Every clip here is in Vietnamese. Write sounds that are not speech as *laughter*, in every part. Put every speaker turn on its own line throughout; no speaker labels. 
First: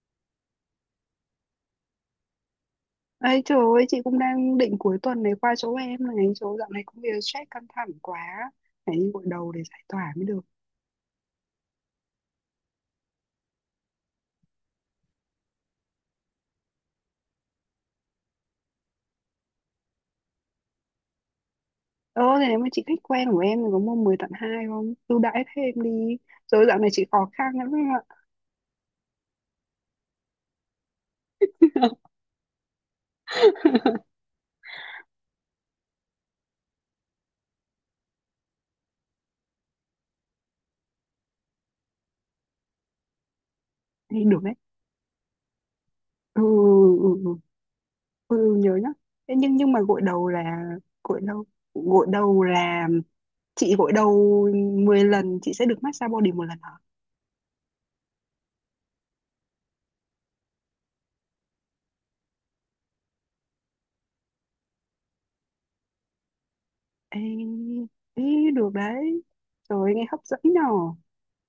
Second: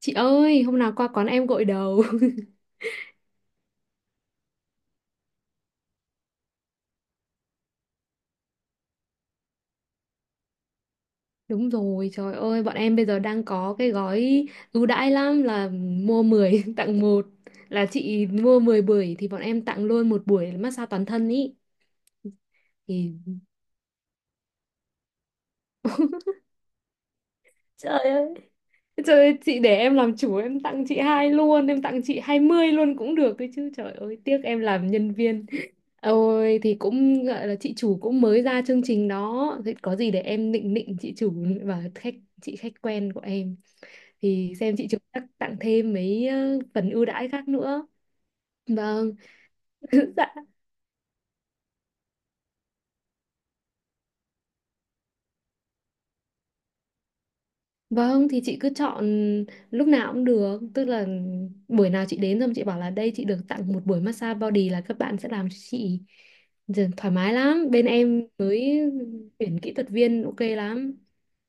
Chị ơi, hôm nào qua quán em gội đầu. *laughs*
Ấy trời ơi, chị cũng đang định cuối tuần này qua chỗ em này, chỗ dạo này công việc stress căng thẳng quá, phải đi gội đầu để giải tỏa mới được.
Đúng rồi, trời ơi, bọn em bây giờ đang có cái gói ưu đãi lắm là mua 10 *laughs* tặng một. Là chị mua 10 buổi thì bọn em tặng luôn một buổi massage toàn thân ý.
Ờ, thế nếu mà chị khách
Thì
quen của em thì có mua 10 tặng 2 không? Ưu đãi thêm đi,
*laughs*
rồi dạo này chị khó khăn lắm em
Trời
ạ.
ơi. Trời ơi, chị để em làm chủ em tặng chị hai luôn, em tặng chị 20 luôn cũng được đấy chứ. Trời ơi,
*laughs*
tiếc em làm nhân viên. Ôi thì cũng gọi là chị chủ cũng mới ra chương trình đó, thì có gì để em nịnh nịnh chị chủ và khách chị khách quen của em.
Thì được
Thì
đấy.
xem chị Trúc chắc tặng thêm mấy
Ừ,
phần ưu
ừ,
đãi
ừ,
khác nữa.
ừ, nhớ nhá.
Vâng.
Thế nhưng mà
*laughs* Dạ
gội đầu, gội đầu là, chị gội đầu 10 lần chị sẽ được massage body một lần hả?
vâng, thì chị cứ chọn lúc nào cũng được, tức là buổi nào chị đến xong chị bảo là đây chị được tặng một buổi massage body là các bạn sẽ làm cho chị. Giờ thoải
Ê,
mái lắm, bên em
ý, được
mới
đấy.
tuyển kỹ
Trời
thuật
ơi, nghe hấp
viên
dẫn
ok
nhở.
lắm.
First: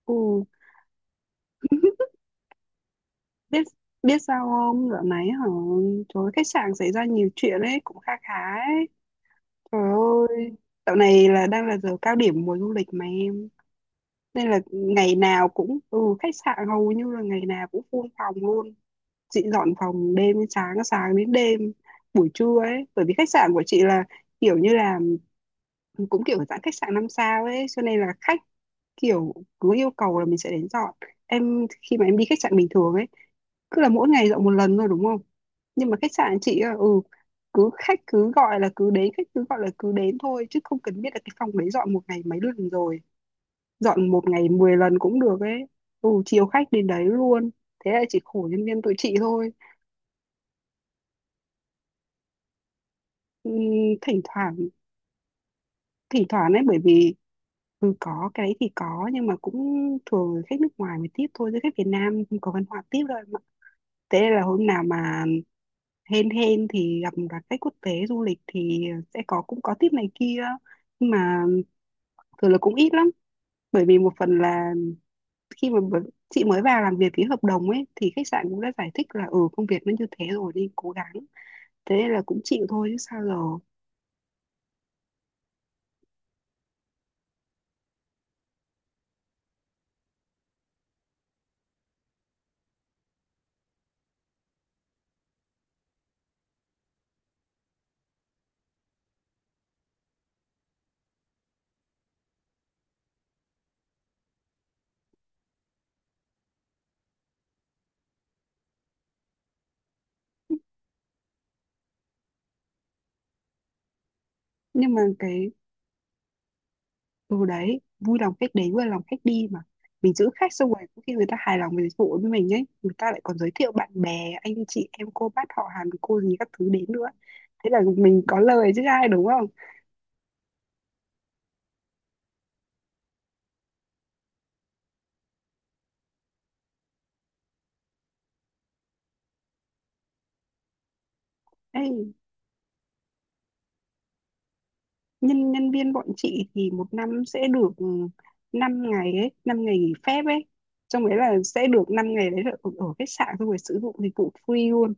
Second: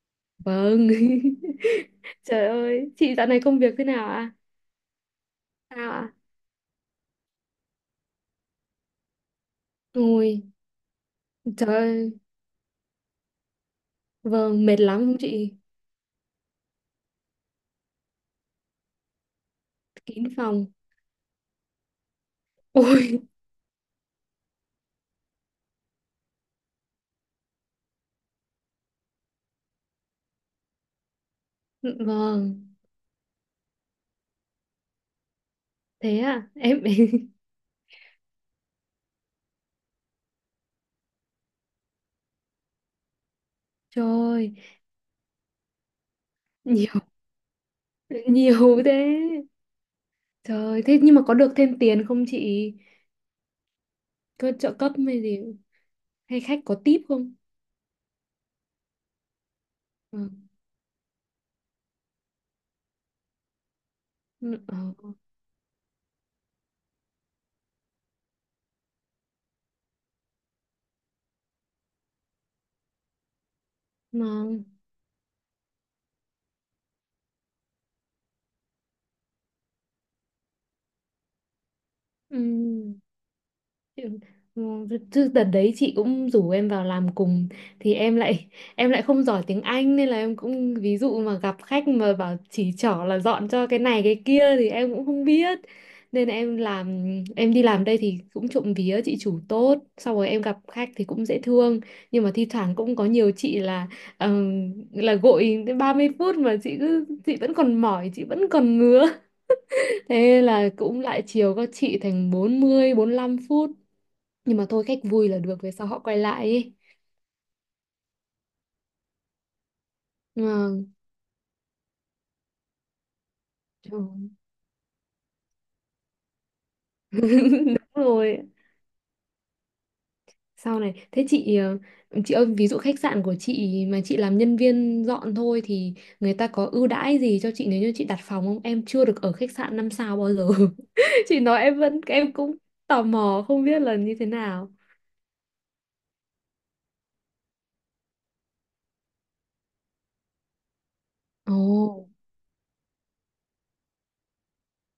Ừ.
Vâng. *laughs* Trời ơi, chị dạo này công
Biết,
việc thế nào
biết
ạ?
sao không dạo này hả?
Sao ạ?
Trời ơi, khách sạn xảy ra nhiều chuyện ấy cũng kha khá ấy, trời
Ôi
ơi. Dạo này là đang
trời
là giờ
ơi.
cao điểm mùa du lịch mà em, nên là
Vâng, mệt lắm
ngày
không
nào
chị?
cũng, ừ, khách sạn hầu như là ngày nào cũng full phòng luôn. Chị dọn phòng
Kín
đêm đến
phòng.
sáng, sáng đến đêm, buổi trưa ấy, bởi vì
Ôi.
khách sạn của chị là kiểu như là cũng kiểu dạng khách sạn năm sao ấy, cho nên là khách kiểu cứ yêu cầu là mình sẽ đến dọn. Em khi
*laughs*
mà em đi khách sạn bình
Vâng,
thường ấy, cứ là mỗi ngày dọn một lần thôi đúng không? Nhưng mà khách
thế
sạn
à
chị á,
em.
ừ,
*laughs*
cứ khách cứ gọi là cứ đến, khách cứ gọi là cứ đến thôi, chứ không cần biết là cái phòng đấy dọn một ngày mấy lần rồi.
Trời
Dọn một ngày
ơi,
10 lần cũng được ấy. Ừ, chiều khách đến
nhiều.
đấy luôn. Thế là chỉ khổ nhân viên
Nhiều
tụi chị
thế.
thôi.
Trời ơi, thế nhưng mà có được thêm tiền không chị?
Ừm, Thỉnh
Có
thoảng,
trợ cấp hay gì?
thỉnh
Hay
thoảng
khách
ấy,
có
bởi
tip
vì,
không?
ừ, có cái đấy thì có, nhưng mà cũng thường là
Ừ.
khách nước ngoài mới tiếp thôi, chứ khách Việt Nam không có văn hóa tiếp đâu em ạ. Thế nên là hôm nào
Ừ.
mà hên hên thì gặp các khách quốc tế du lịch thì sẽ có, cũng có tiếp này kia, nhưng mà thường là cũng ít lắm. Bởi vì một phần
Ngon.
là khi mà chị mới vào làm việc ký hợp đồng ấy, thì khách sạn cũng đã giải thích là, ừ, công việc nó như thế rồi đi cố gắng. Thế nên là
Ừ.
cũng chịu thôi chứ sao giờ.
Ừ, chứ đợt đấy chị cũng rủ em vào làm cùng thì em lại không giỏi tiếng Anh nên là em cũng ví dụ mà gặp khách mà bảo chỉ trỏ là dọn cho cái này cái kia thì em cũng không biết. Nên là em làm, em đi làm đây thì cũng trộm vía chị chủ tốt, sau rồi em gặp khách thì cũng dễ thương. Nhưng mà thi thoảng cũng có nhiều chị là gội đến 30 phút mà chị cứ chị vẫn còn mỏi, chị vẫn còn ngứa. *laughs* Thế là cũng lại chiều các chị thành 40 lăm phút. Nhưng mà thôi,
Nhưng
khách
mà
vui là
cái,
được, về sau họ quay lại ấy.
ừ đấy, vui lòng khách đến, vui lòng khách đi mà. Mình giữ
Nhưng
khách xong rồi
mà
có khi người ta hài lòng với dịch vụ với mình ấy, người ta lại còn giới thiệu bạn
trời.
bè, anh chị em, cô bác họ hàng, cô gì các thứ đến nữa. Thế
Đúng
là mình
rồi,
có lời chứ ai đúng không?
sau này thế chị chị ơi, ví dụ khách sạn của chị mà chị làm nhân viên dọn thôi thì người ta có ưu đãi gì cho chị nếu như chị đặt phòng không? Em chưa được ở khách sạn năm sao bao giờ. *laughs* Chị nói em
Ê,
vẫn, em cũng tò mò không biết là như thế nào.
nhân nhân viên bọn chị thì một năm sẽ được, ừ, 5 ngày ấy, 5 ngày nghỉ phép ấy. Trong đấy là sẽ được
Ồ.
5 ngày đấy là ở, ở khách sạn xong rồi sử dụng dịch vụ free luôn.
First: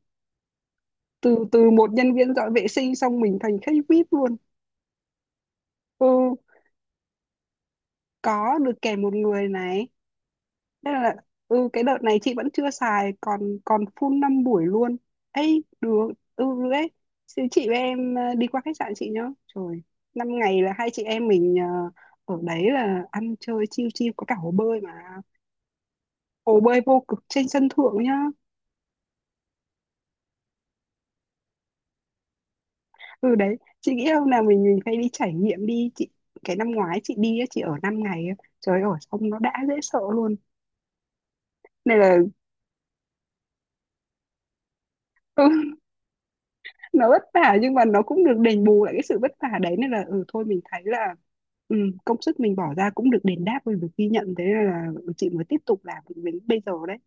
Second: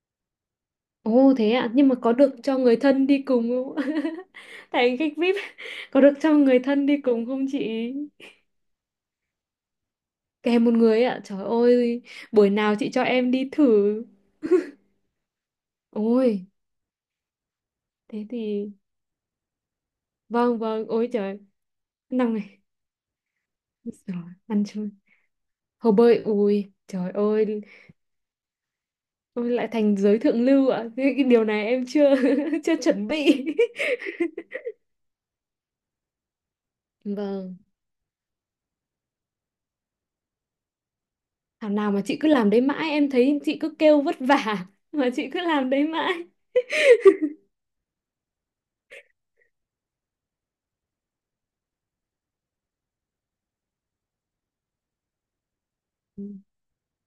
Ồ
Từ
thế
từ
ạ, nhưng
một
mà
nhân
có
viên
được
dọn
cho
vệ
người
sinh
thân
xong
đi
mình
cùng
thành khách
không?
VIP
*laughs*
luôn.
Thành khách VIP, có được cho
Ừ,
người thân đi cùng không chị?
có được kèm một người này.
Kèm một
Thế
người
là,
ạ. Trời
ừ, cái đợt
ơi,
này chị vẫn
buổi
chưa
nào chị cho
xài,
em
còn
đi
còn
thử.
full 5 buổi luôn. Ấy được, ừ
Ôi,
được ấy. Chị với em,
thế
đi qua
thì
khách sạn chị nhá. Trời, 5
vâng
ngày là
vâng,
hai chị
ôi
em
trời,
mình,
năm
ờ, ở
này.
đấy là ăn chơi chiêu chiêu,
Rồi,
có cả hồ
ăn
bơi
chui.
mà.
Hồ bơi
Hồ
ui,
bơi vô
trời
cực trên
ơi,
sân thượng nhá.
ôi lại thành giới thượng lưu ạ. Cái điều này em chưa *laughs* chưa chuẩn
Ừ
bị.
đấy, chị nghĩ hôm nào mình phải đi trải nghiệm đi chị. Cái năm ngoái chị đi á,
Vâng,
chị ở 5 ngày á. Trời ơi, xong nó đã dễ sợ luôn.
thảo nào
Này
mà
là
chị cứ làm đấy mãi, em thấy chị cứ kêu vất vả mà chị cứ làm
*laughs*
đấy mãi.
nó vất vả nhưng mà nó cũng được đền bù lại cái sự vất vả đấy, nên là ừ thôi mình thấy là, ừ, công sức mình bỏ ra cũng được đền đáp và được ghi nhận, thế nên là, ừ, chị mới tiếp tục làm được đến bây giờ đấy.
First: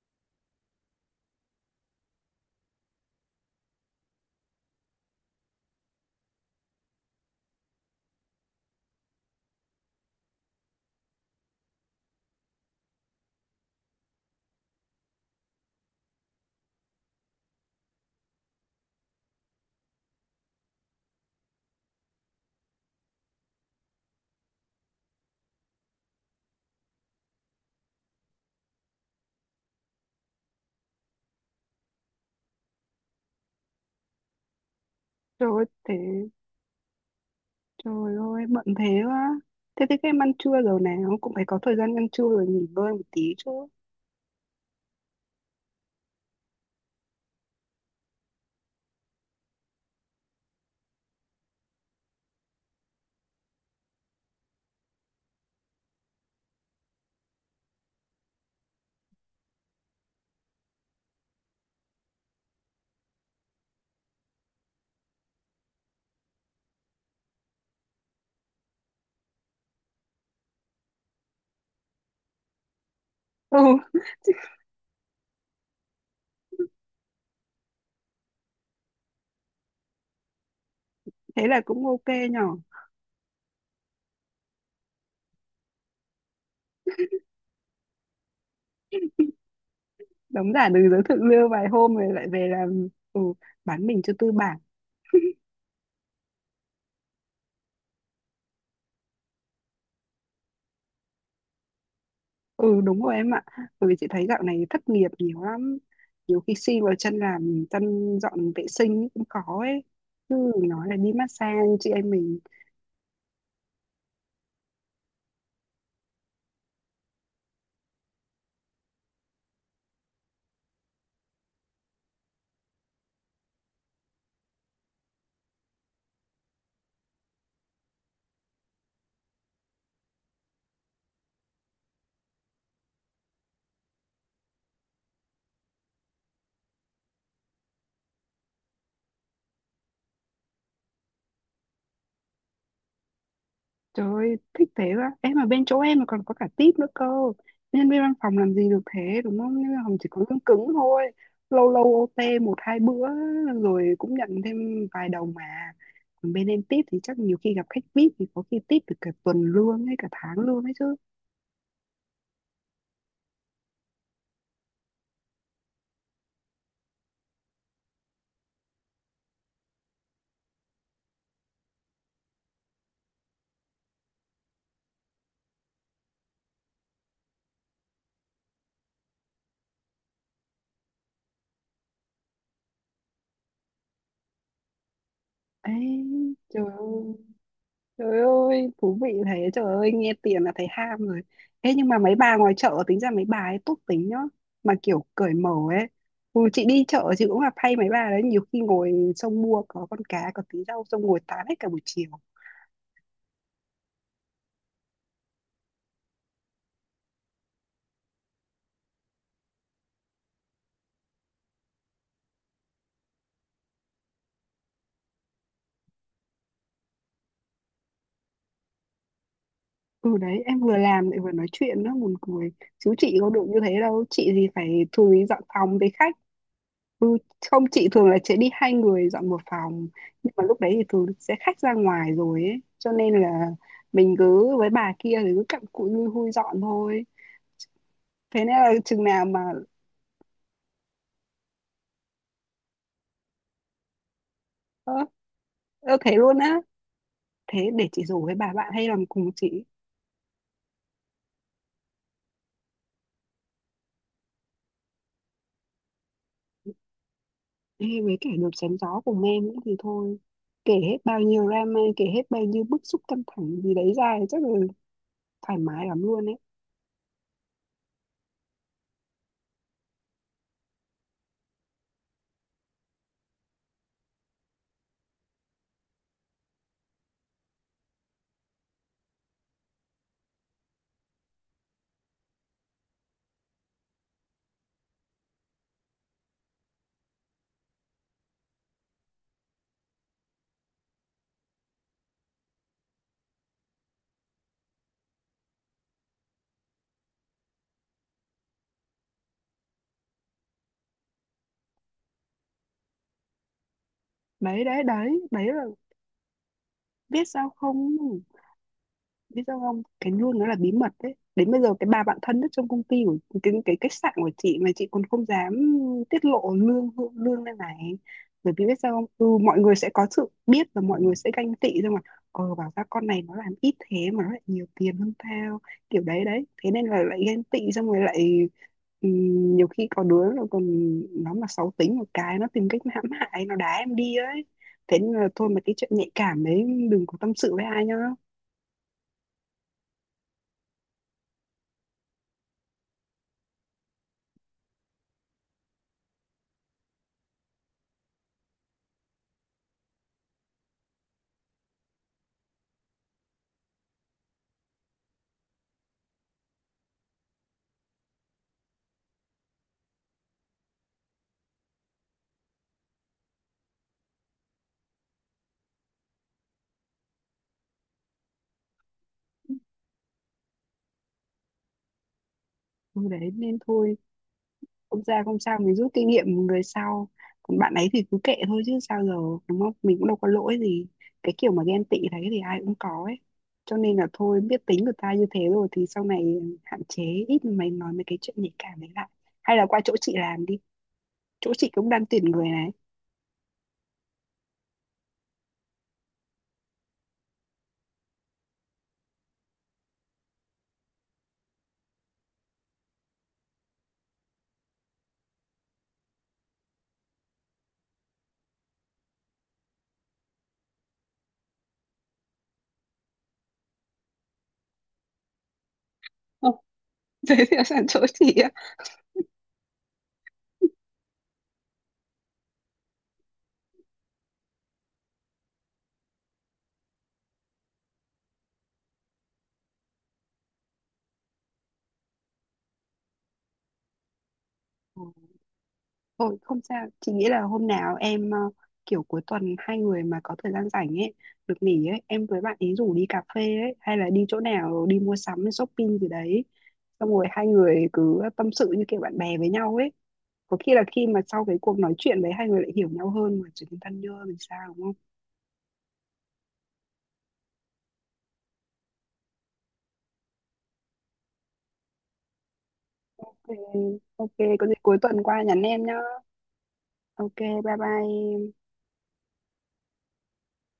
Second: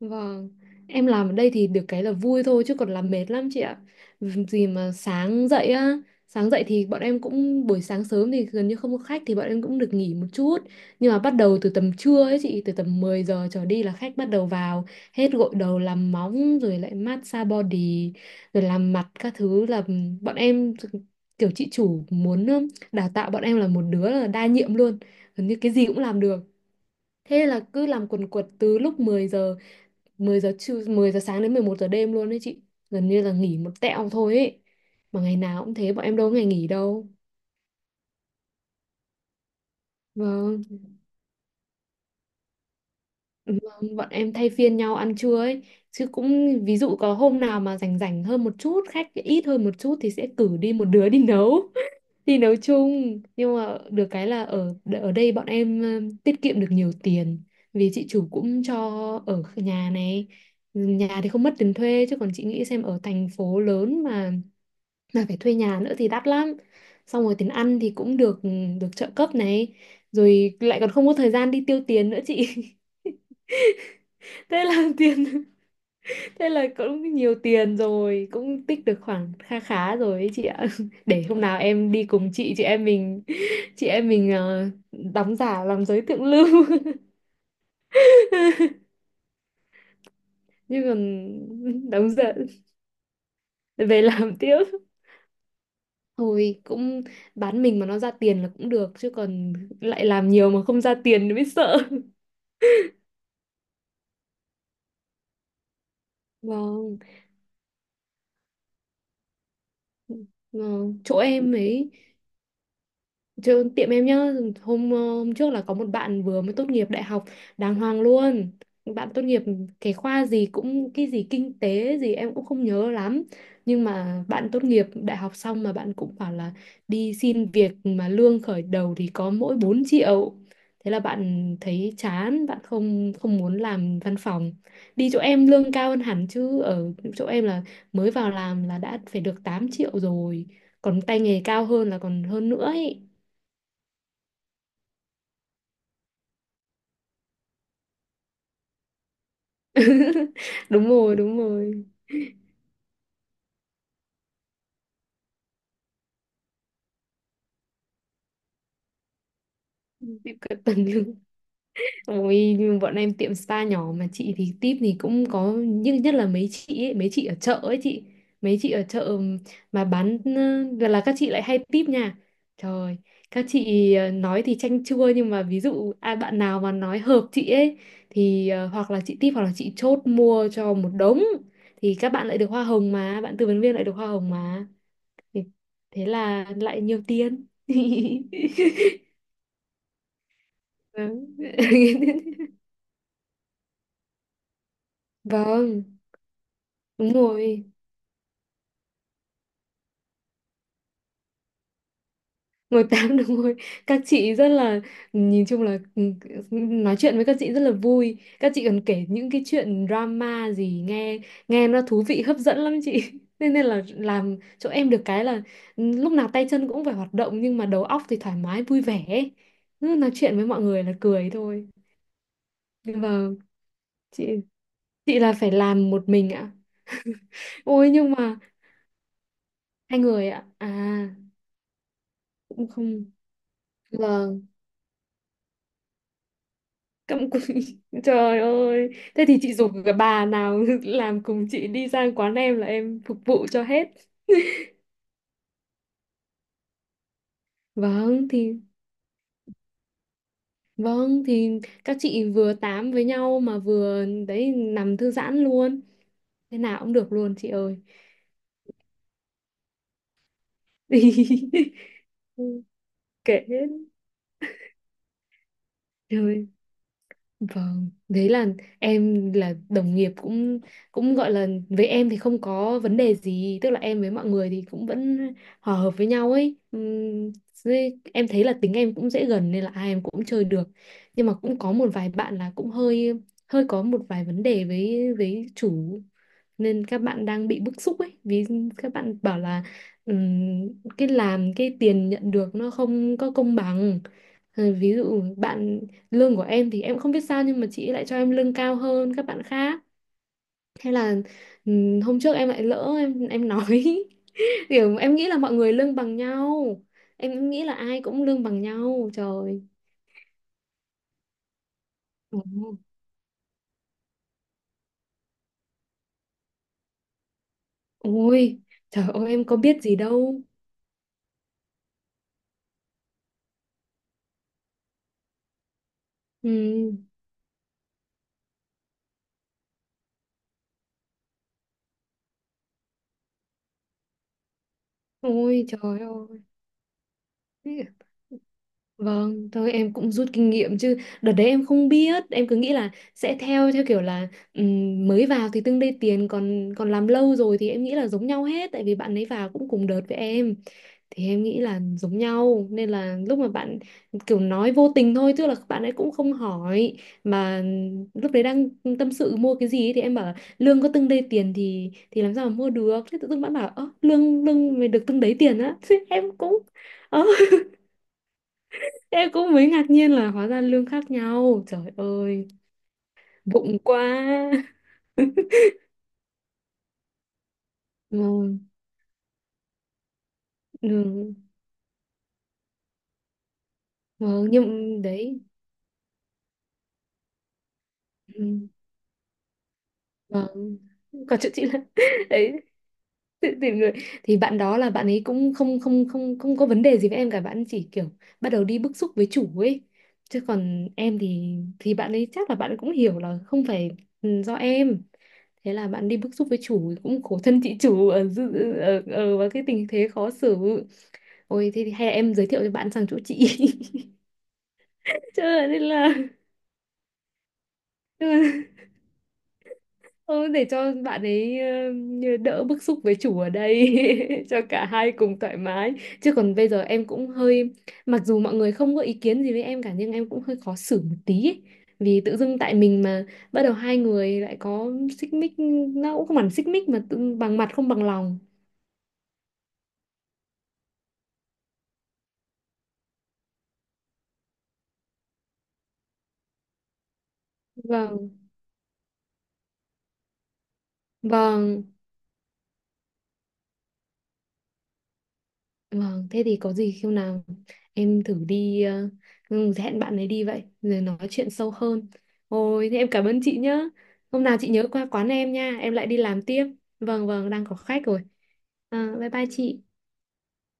Vâng, em làm ở đây thì được cái là vui thôi chứ còn làm mệt lắm chị ạ. Gì mà sáng dậy á, sáng dậy thì bọn em cũng buổi sáng sớm thì gần như không có khách thì bọn em cũng được nghỉ một chút. Nhưng mà bắt đầu từ tầm trưa ấy chị, từ tầm 10 giờ trở đi là khách bắt đầu vào, hết gội đầu làm móng rồi lại massage body rồi làm mặt các thứ là bọn em kiểu chị chủ muốn đào tạo bọn em là một đứa là đa nhiệm luôn, gần như cái gì cũng làm được. Thế là cứ làm quần quật từ lúc 10 giờ trưa 10 giờ sáng đến 11 giờ đêm luôn đấy chị, gần như là nghỉ một tẹo thôi ấy, mà ngày
Trời ơi
nào cũng thế,
thế,
bọn em đâu có ngày nghỉ đâu.
trời ơi bận thế quá. Thế thì các em ăn trưa
Vâng
rồi, nào cũng phải có thời gian ăn trưa rồi nghỉ ngơi một tí chứ.
vâng, bọn em thay phiên nhau ăn trưa ấy, chứ cũng ví dụ có hôm nào mà rảnh rảnh hơn một chút khách ít hơn một chút thì sẽ cử đi một đứa đi nấu. *laughs* Đi nấu chung, nhưng mà được cái là ở ở đây bọn em tiết kiệm được nhiều tiền. Vì chị chủ cũng cho ở nhà này, nhà thì không mất tiền thuê, chứ còn chị nghĩ xem ở thành phố lớn mà phải thuê nhà nữa thì đắt lắm. Xong rồi tiền ăn thì cũng được, được trợ cấp này, rồi lại còn không có thời gian đi tiêu tiền nữa chị. *laughs*
Ừ,
thế là tiền thế là cũng nhiều tiền rồi, cũng tích được khoảng kha khá rồi ấy chị ạ. *laughs* Để hôm
thế
nào
là cũng
em
ok
đi cùng chị
nhỏ.
chị em mình, chị em mình đóng giả làm giới thượng lưu. *laughs*
Đóng giả từ
Nhưng
giới thượng lưu vài
còn
hôm
đóng
rồi lại
giả
về làm, ừ, bán mình
về
cho tư
làm
bản.
tiếp, thôi cũng bán mình mà nó ra tiền là cũng được chứ, còn lại làm nhiều mà không ra tiền thì mới sợ.
Ừ đúng rồi em ạ. Bởi vì chị thấy dạo này thất nghiệp nhiều lắm. Nhiều khi xin vào
Vâng,
chân làm, chân dọn vệ sinh cũng khó ấy. Cứ nói là
vâng,
đi
chỗ em
massage chị
ấy,
em mình.
chứ tiệm em nhá, hôm hôm trước là có một bạn vừa mới tốt nghiệp đại học đàng hoàng luôn. Bạn tốt nghiệp cái khoa gì cũng cái gì kinh tế gì em cũng không nhớ lắm. Nhưng mà bạn tốt nghiệp đại học xong mà bạn cũng bảo là đi xin việc mà lương khởi đầu thì có mỗi 4 triệu. Thế là bạn thấy chán, bạn không không muốn làm văn phòng. Đi chỗ em lương cao hơn hẳn chứ, ở chỗ em là mới vào làm là đã phải được 8 triệu rồi. Còn tay nghề cao hơn là còn hơn nữa ấy.
Trời ơi thích thế quá. Em mà bên chỗ em mà còn có cả tip nữa cơ. Nhân viên văn phòng làm gì được thế đúng không? Nhân viên văn phòng chỉ có
*laughs*
lương cứng
Đúng
thôi.
rồi đúng
Lâu lâu
rồi.
OT một hai bữa, rồi cũng nhận thêm vài đồng mà. Còn bên em tip thì chắc nhiều khi gặp khách VIP thì có khi tip được cả tuần lương hay cả
*laughs* Tiếp
tháng
cận
lương ấy
tầng
chứ.
lưng. Ôi nhưng bọn em tiệm spa nhỏ mà chị thì tip thì cũng có nhưng nhất là mấy chị ấy, mấy chị ở chợ ấy chị, mấy chị ở chợ mà bán là các chị lại hay tip nha. Trời, các chị nói thì chanh chua nhưng mà ví dụ ai bạn nào mà nói hợp chị ấy thì hoặc là chị tip hoặc là chị chốt mua cho một đống, thì các bạn lại được hoa hồng mà bạn tư vấn viên lại được hoa hồng mà. Thì
Ê
thế là
trời
lại nhiều
ơi.
tiền.
Trời
*laughs*
ơi, thú vị thế, trời ơi, nghe tiền là thấy ham rồi.
Vâng.
Thế nhưng mà mấy bà
*laughs*
ngoài chợ tính ra mấy bà ấy tốt tính nhá, mà kiểu cởi mở ấy.
Vâng,
Ừ, chị đi chợ
đúng
chị cũng gặp
rồi.
hay mấy bà đấy, nhiều khi ngồi xong mua có con cá, có tí rau, xong ngồi tán hết cả buổi chiều.
Ngồi tám đúng rồi. Các chị rất là, nhìn chung là ừ, nói chuyện với các chị rất là vui. Các chị còn kể những cái chuyện drama gì nghe, nghe nó thú vị hấp dẫn lắm chị. *laughs* Nên nên là làm chỗ em được cái là ừ, lúc nào tay chân cũng phải hoạt động nhưng mà đầu óc thì thoải mái vui vẻ ấy. Cứ nói
Ừ
chuyện
đấy,
với
em
mọi
vừa
người là
làm lại
cười
vừa nói
thôi.
chuyện nữa, buồn cười. Chứ chị có
Vâng,
được như thế đâu,
chị
chị thì phải chú
chị là
dọn
phải
phòng
làm
với
một
khách.
mình ạ.
Ừ, không chị
Ôi
thường
nhưng
là chị
mà
đi hai người dọn một phòng,
hai người
nhưng mà
ạ.
lúc
À
đấy thì thường sẽ khách ra ngoài rồi ấy,
cũng
cho
không.
nên là mình
Vâng.
cứ với bà kia thì cứ cặm cụi lui hui dọn thôi.
Cặm cụi. *laughs* Trời
Thế nên là
ơi.
chừng nào
Thế thì
mà,
chị rủ cái bà nào *laughs* làm cùng chị đi sang quán em là em phục vụ cho hết.
ơ, ơ thế luôn á? Thế để chị rủ
Vâng
với
thì
bà bạn hay làm cùng chị,
vâng thì các chị vừa tám với nhau mà vừa đấy nằm thư giãn luôn. Thế nào cũng được luôn chị ơi.
hay với kẻ được chém gió cùng em nữa thì thôi, kể hết bao nhiêu
*laughs*
drama, kể hết bao nhiêu bức xúc căng
Kệ
thẳng gì
hết.
đấy ra thì chắc là thoải mái lắm luôn ấy.
Trời. Vâng, đấy là em là đồng nghiệp cũng, cũng gọi là với em thì không có vấn đề gì, tức là em với mọi người thì cũng vẫn hòa hợp với nhau ấy. Với- em thấy là tính em cũng dễ gần nên là ai em cũng chơi được. Nhưng mà cũng có một vài bạn là cũng hơi, hơi có một vài vấn đề với chủ nên các bạn đang bị bức xúc ấy, vì các bạn bảo là ừm, cái làm cái tiền nhận được nó không có công bằng. Ờ, ví dụ bạn, lương của em thì em không biết sao nhưng mà chị ấy lại cho em lương cao hơn các bạn khác. Thế là hôm trước em lại lỡ em nói. *laughs*
đấy đấy
Kiểu em
đấy
nghĩ là
đấy
mọi
là
người lương bằng nhau,
biết sao
em nghĩ là
không,
ai cũng lương bằng nhau.
biết sao
Trời.
không, cái luôn nó là bí mật đấy. Đến bây giờ cái bà bạn
Ừ.
thân nhất trong công ty của cái khách sạn của chị mà chị còn không dám tiết lộ lương, lên này, bởi
Ôi
vì biết sao không,
trời ơi,
ừ,
em có
mọi người
biết
sẽ
gì
có sự
đâu.
biết và mọi người sẽ ganh tị thôi mà. Ờ bảo ra con này nó làm ít thế mà nó lại nhiều tiền hơn tao, kiểu đấy đấy. Thế nên
Ừ.
là lại ganh tị xong rồi lại, ừ, nhiều khi có đứa nó còn, nó mà xấu tính một cái nó tìm cách hãm hại, nó đá em đi ấy. Thế nên là thôi, mà
Ôi
cái chuyện
trời
nhạy
ơi.
cảm đấy đừng có tâm sự với ai nhá.
Vâng, thôi em cũng rút kinh nghiệm, chứ đợt đấy em không biết, em cứ nghĩ là sẽ theo theo kiểu là mới vào thì tương đây tiền còn, còn làm lâu rồi thì em nghĩ là giống nhau hết tại vì bạn ấy vào cũng cùng đợt với em. Thì em nghĩ là giống nhau nên là lúc mà bạn kiểu nói vô tình thôi, tức là bạn ấy cũng không hỏi mà lúc đấy đang tâm sự mua cái gì ấy, thì em bảo là lương có từng đây tiền thì làm sao mà mua được, thế tự dưng bạn bảo ơ lương lương mày được từng đấy tiền á. *laughs* Thế em cũng ờ, em cũng mới ngạc nhiên là hóa ra lương khác nhau. Trời ơi,
Ừ, đấy nên
vụng
thôi,
quá.
không ra không
*laughs*
sao, mình rút kinh nghiệm người sau. Còn bạn ấy thì cứ kệ
Vâng,
thôi chứ sao giờ, đúng không, mình cũng đâu có lỗi gì. Cái
vâng,
kiểu mà ghen tị đấy thì ai cũng có ấy, cho nên là thôi
vâng,
biết tính người
nhưng
ta như thế
đấy.
rồi thì sau này hạn chế ít mày nói mấy cái chuyện nhạy
Ừ.
cảm đấy lại. Hay là qua chỗ chị làm đi,
Vâng. Còn chuyện
chỗ
chị
chị
là.
cũng
*laughs*
đang tuyển người
Đấy,
này.
tự tìm người thì bạn đó là bạn ấy cũng không không không không có vấn đề gì với em cả, bạn chỉ kiểu bắt đầu đi bức xúc với chủ ấy. Chứ còn em thì bạn ấy chắc là bạn cũng hiểu là không phải ừ, do em. Thế là bạn đi bức xúc với chủ cũng khổ thân chị chủ ở ở, ở vào cái tình thế khó xử. Ôi thế thì hay là em giới thiệu cho bạn sang chỗ chị. *laughs* Nên là.
Ồ, *laughs* thế thì sẵn chỗ chị.
*laughs* Thôi để cho bạn ấy ờ, đỡ bức xúc với chủ ở đây. *laughs* Cho cả hai cùng thoải mái, chứ còn bây giờ em cũng hơi, mặc dù mọi người không có ý kiến gì với em cả nhưng em cũng hơi khó xử một tí ấy. Vì tự dưng tại mình mà bắt đầu hai người lại có
Ờ,
xích mích, nó cũng không
thôi
hẳn
không
xích
sao,
mích mà
chị nghĩ
tự,
là
bằng
hôm
mặt không
nào
bằng
em, ờ,
lòng.
kiểu cuối tuần hai người mà có thời gian rảnh ấy, được nghỉ ấy, em với bạn ý rủ đi cà phê ấy, hay là đi chỗ nào đi mua sắm, shopping gì đấy. Xong rồi hai người cứ
Vâng
tâm sự như kiểu bạn bè với nhau ấy. Có khi là khi mà sau cái cuộc
vâng.
nói chuyện đấy hai người lại hiểu nhau hơn mà trở thành thân nhau thì sao đúng không?
Vâng, thế thì có gì khi nào em thử đi ừ, hẹn bạn ấy đi vậy rồi nói chuyện sâu hơn. Ôi, thế em cảm ơn
Ừ,
chị nhá.
ok,
Hôm nào
có
chị
gì
nhớ
cuối
qua
tuần
quán
qua
em
nhắn
nha,
em
em
nhá.
lại đi làm tiếp. Vâng
Ok,
vâng, đang
bye
có khách rồi.
bye.
À, bye bye chị.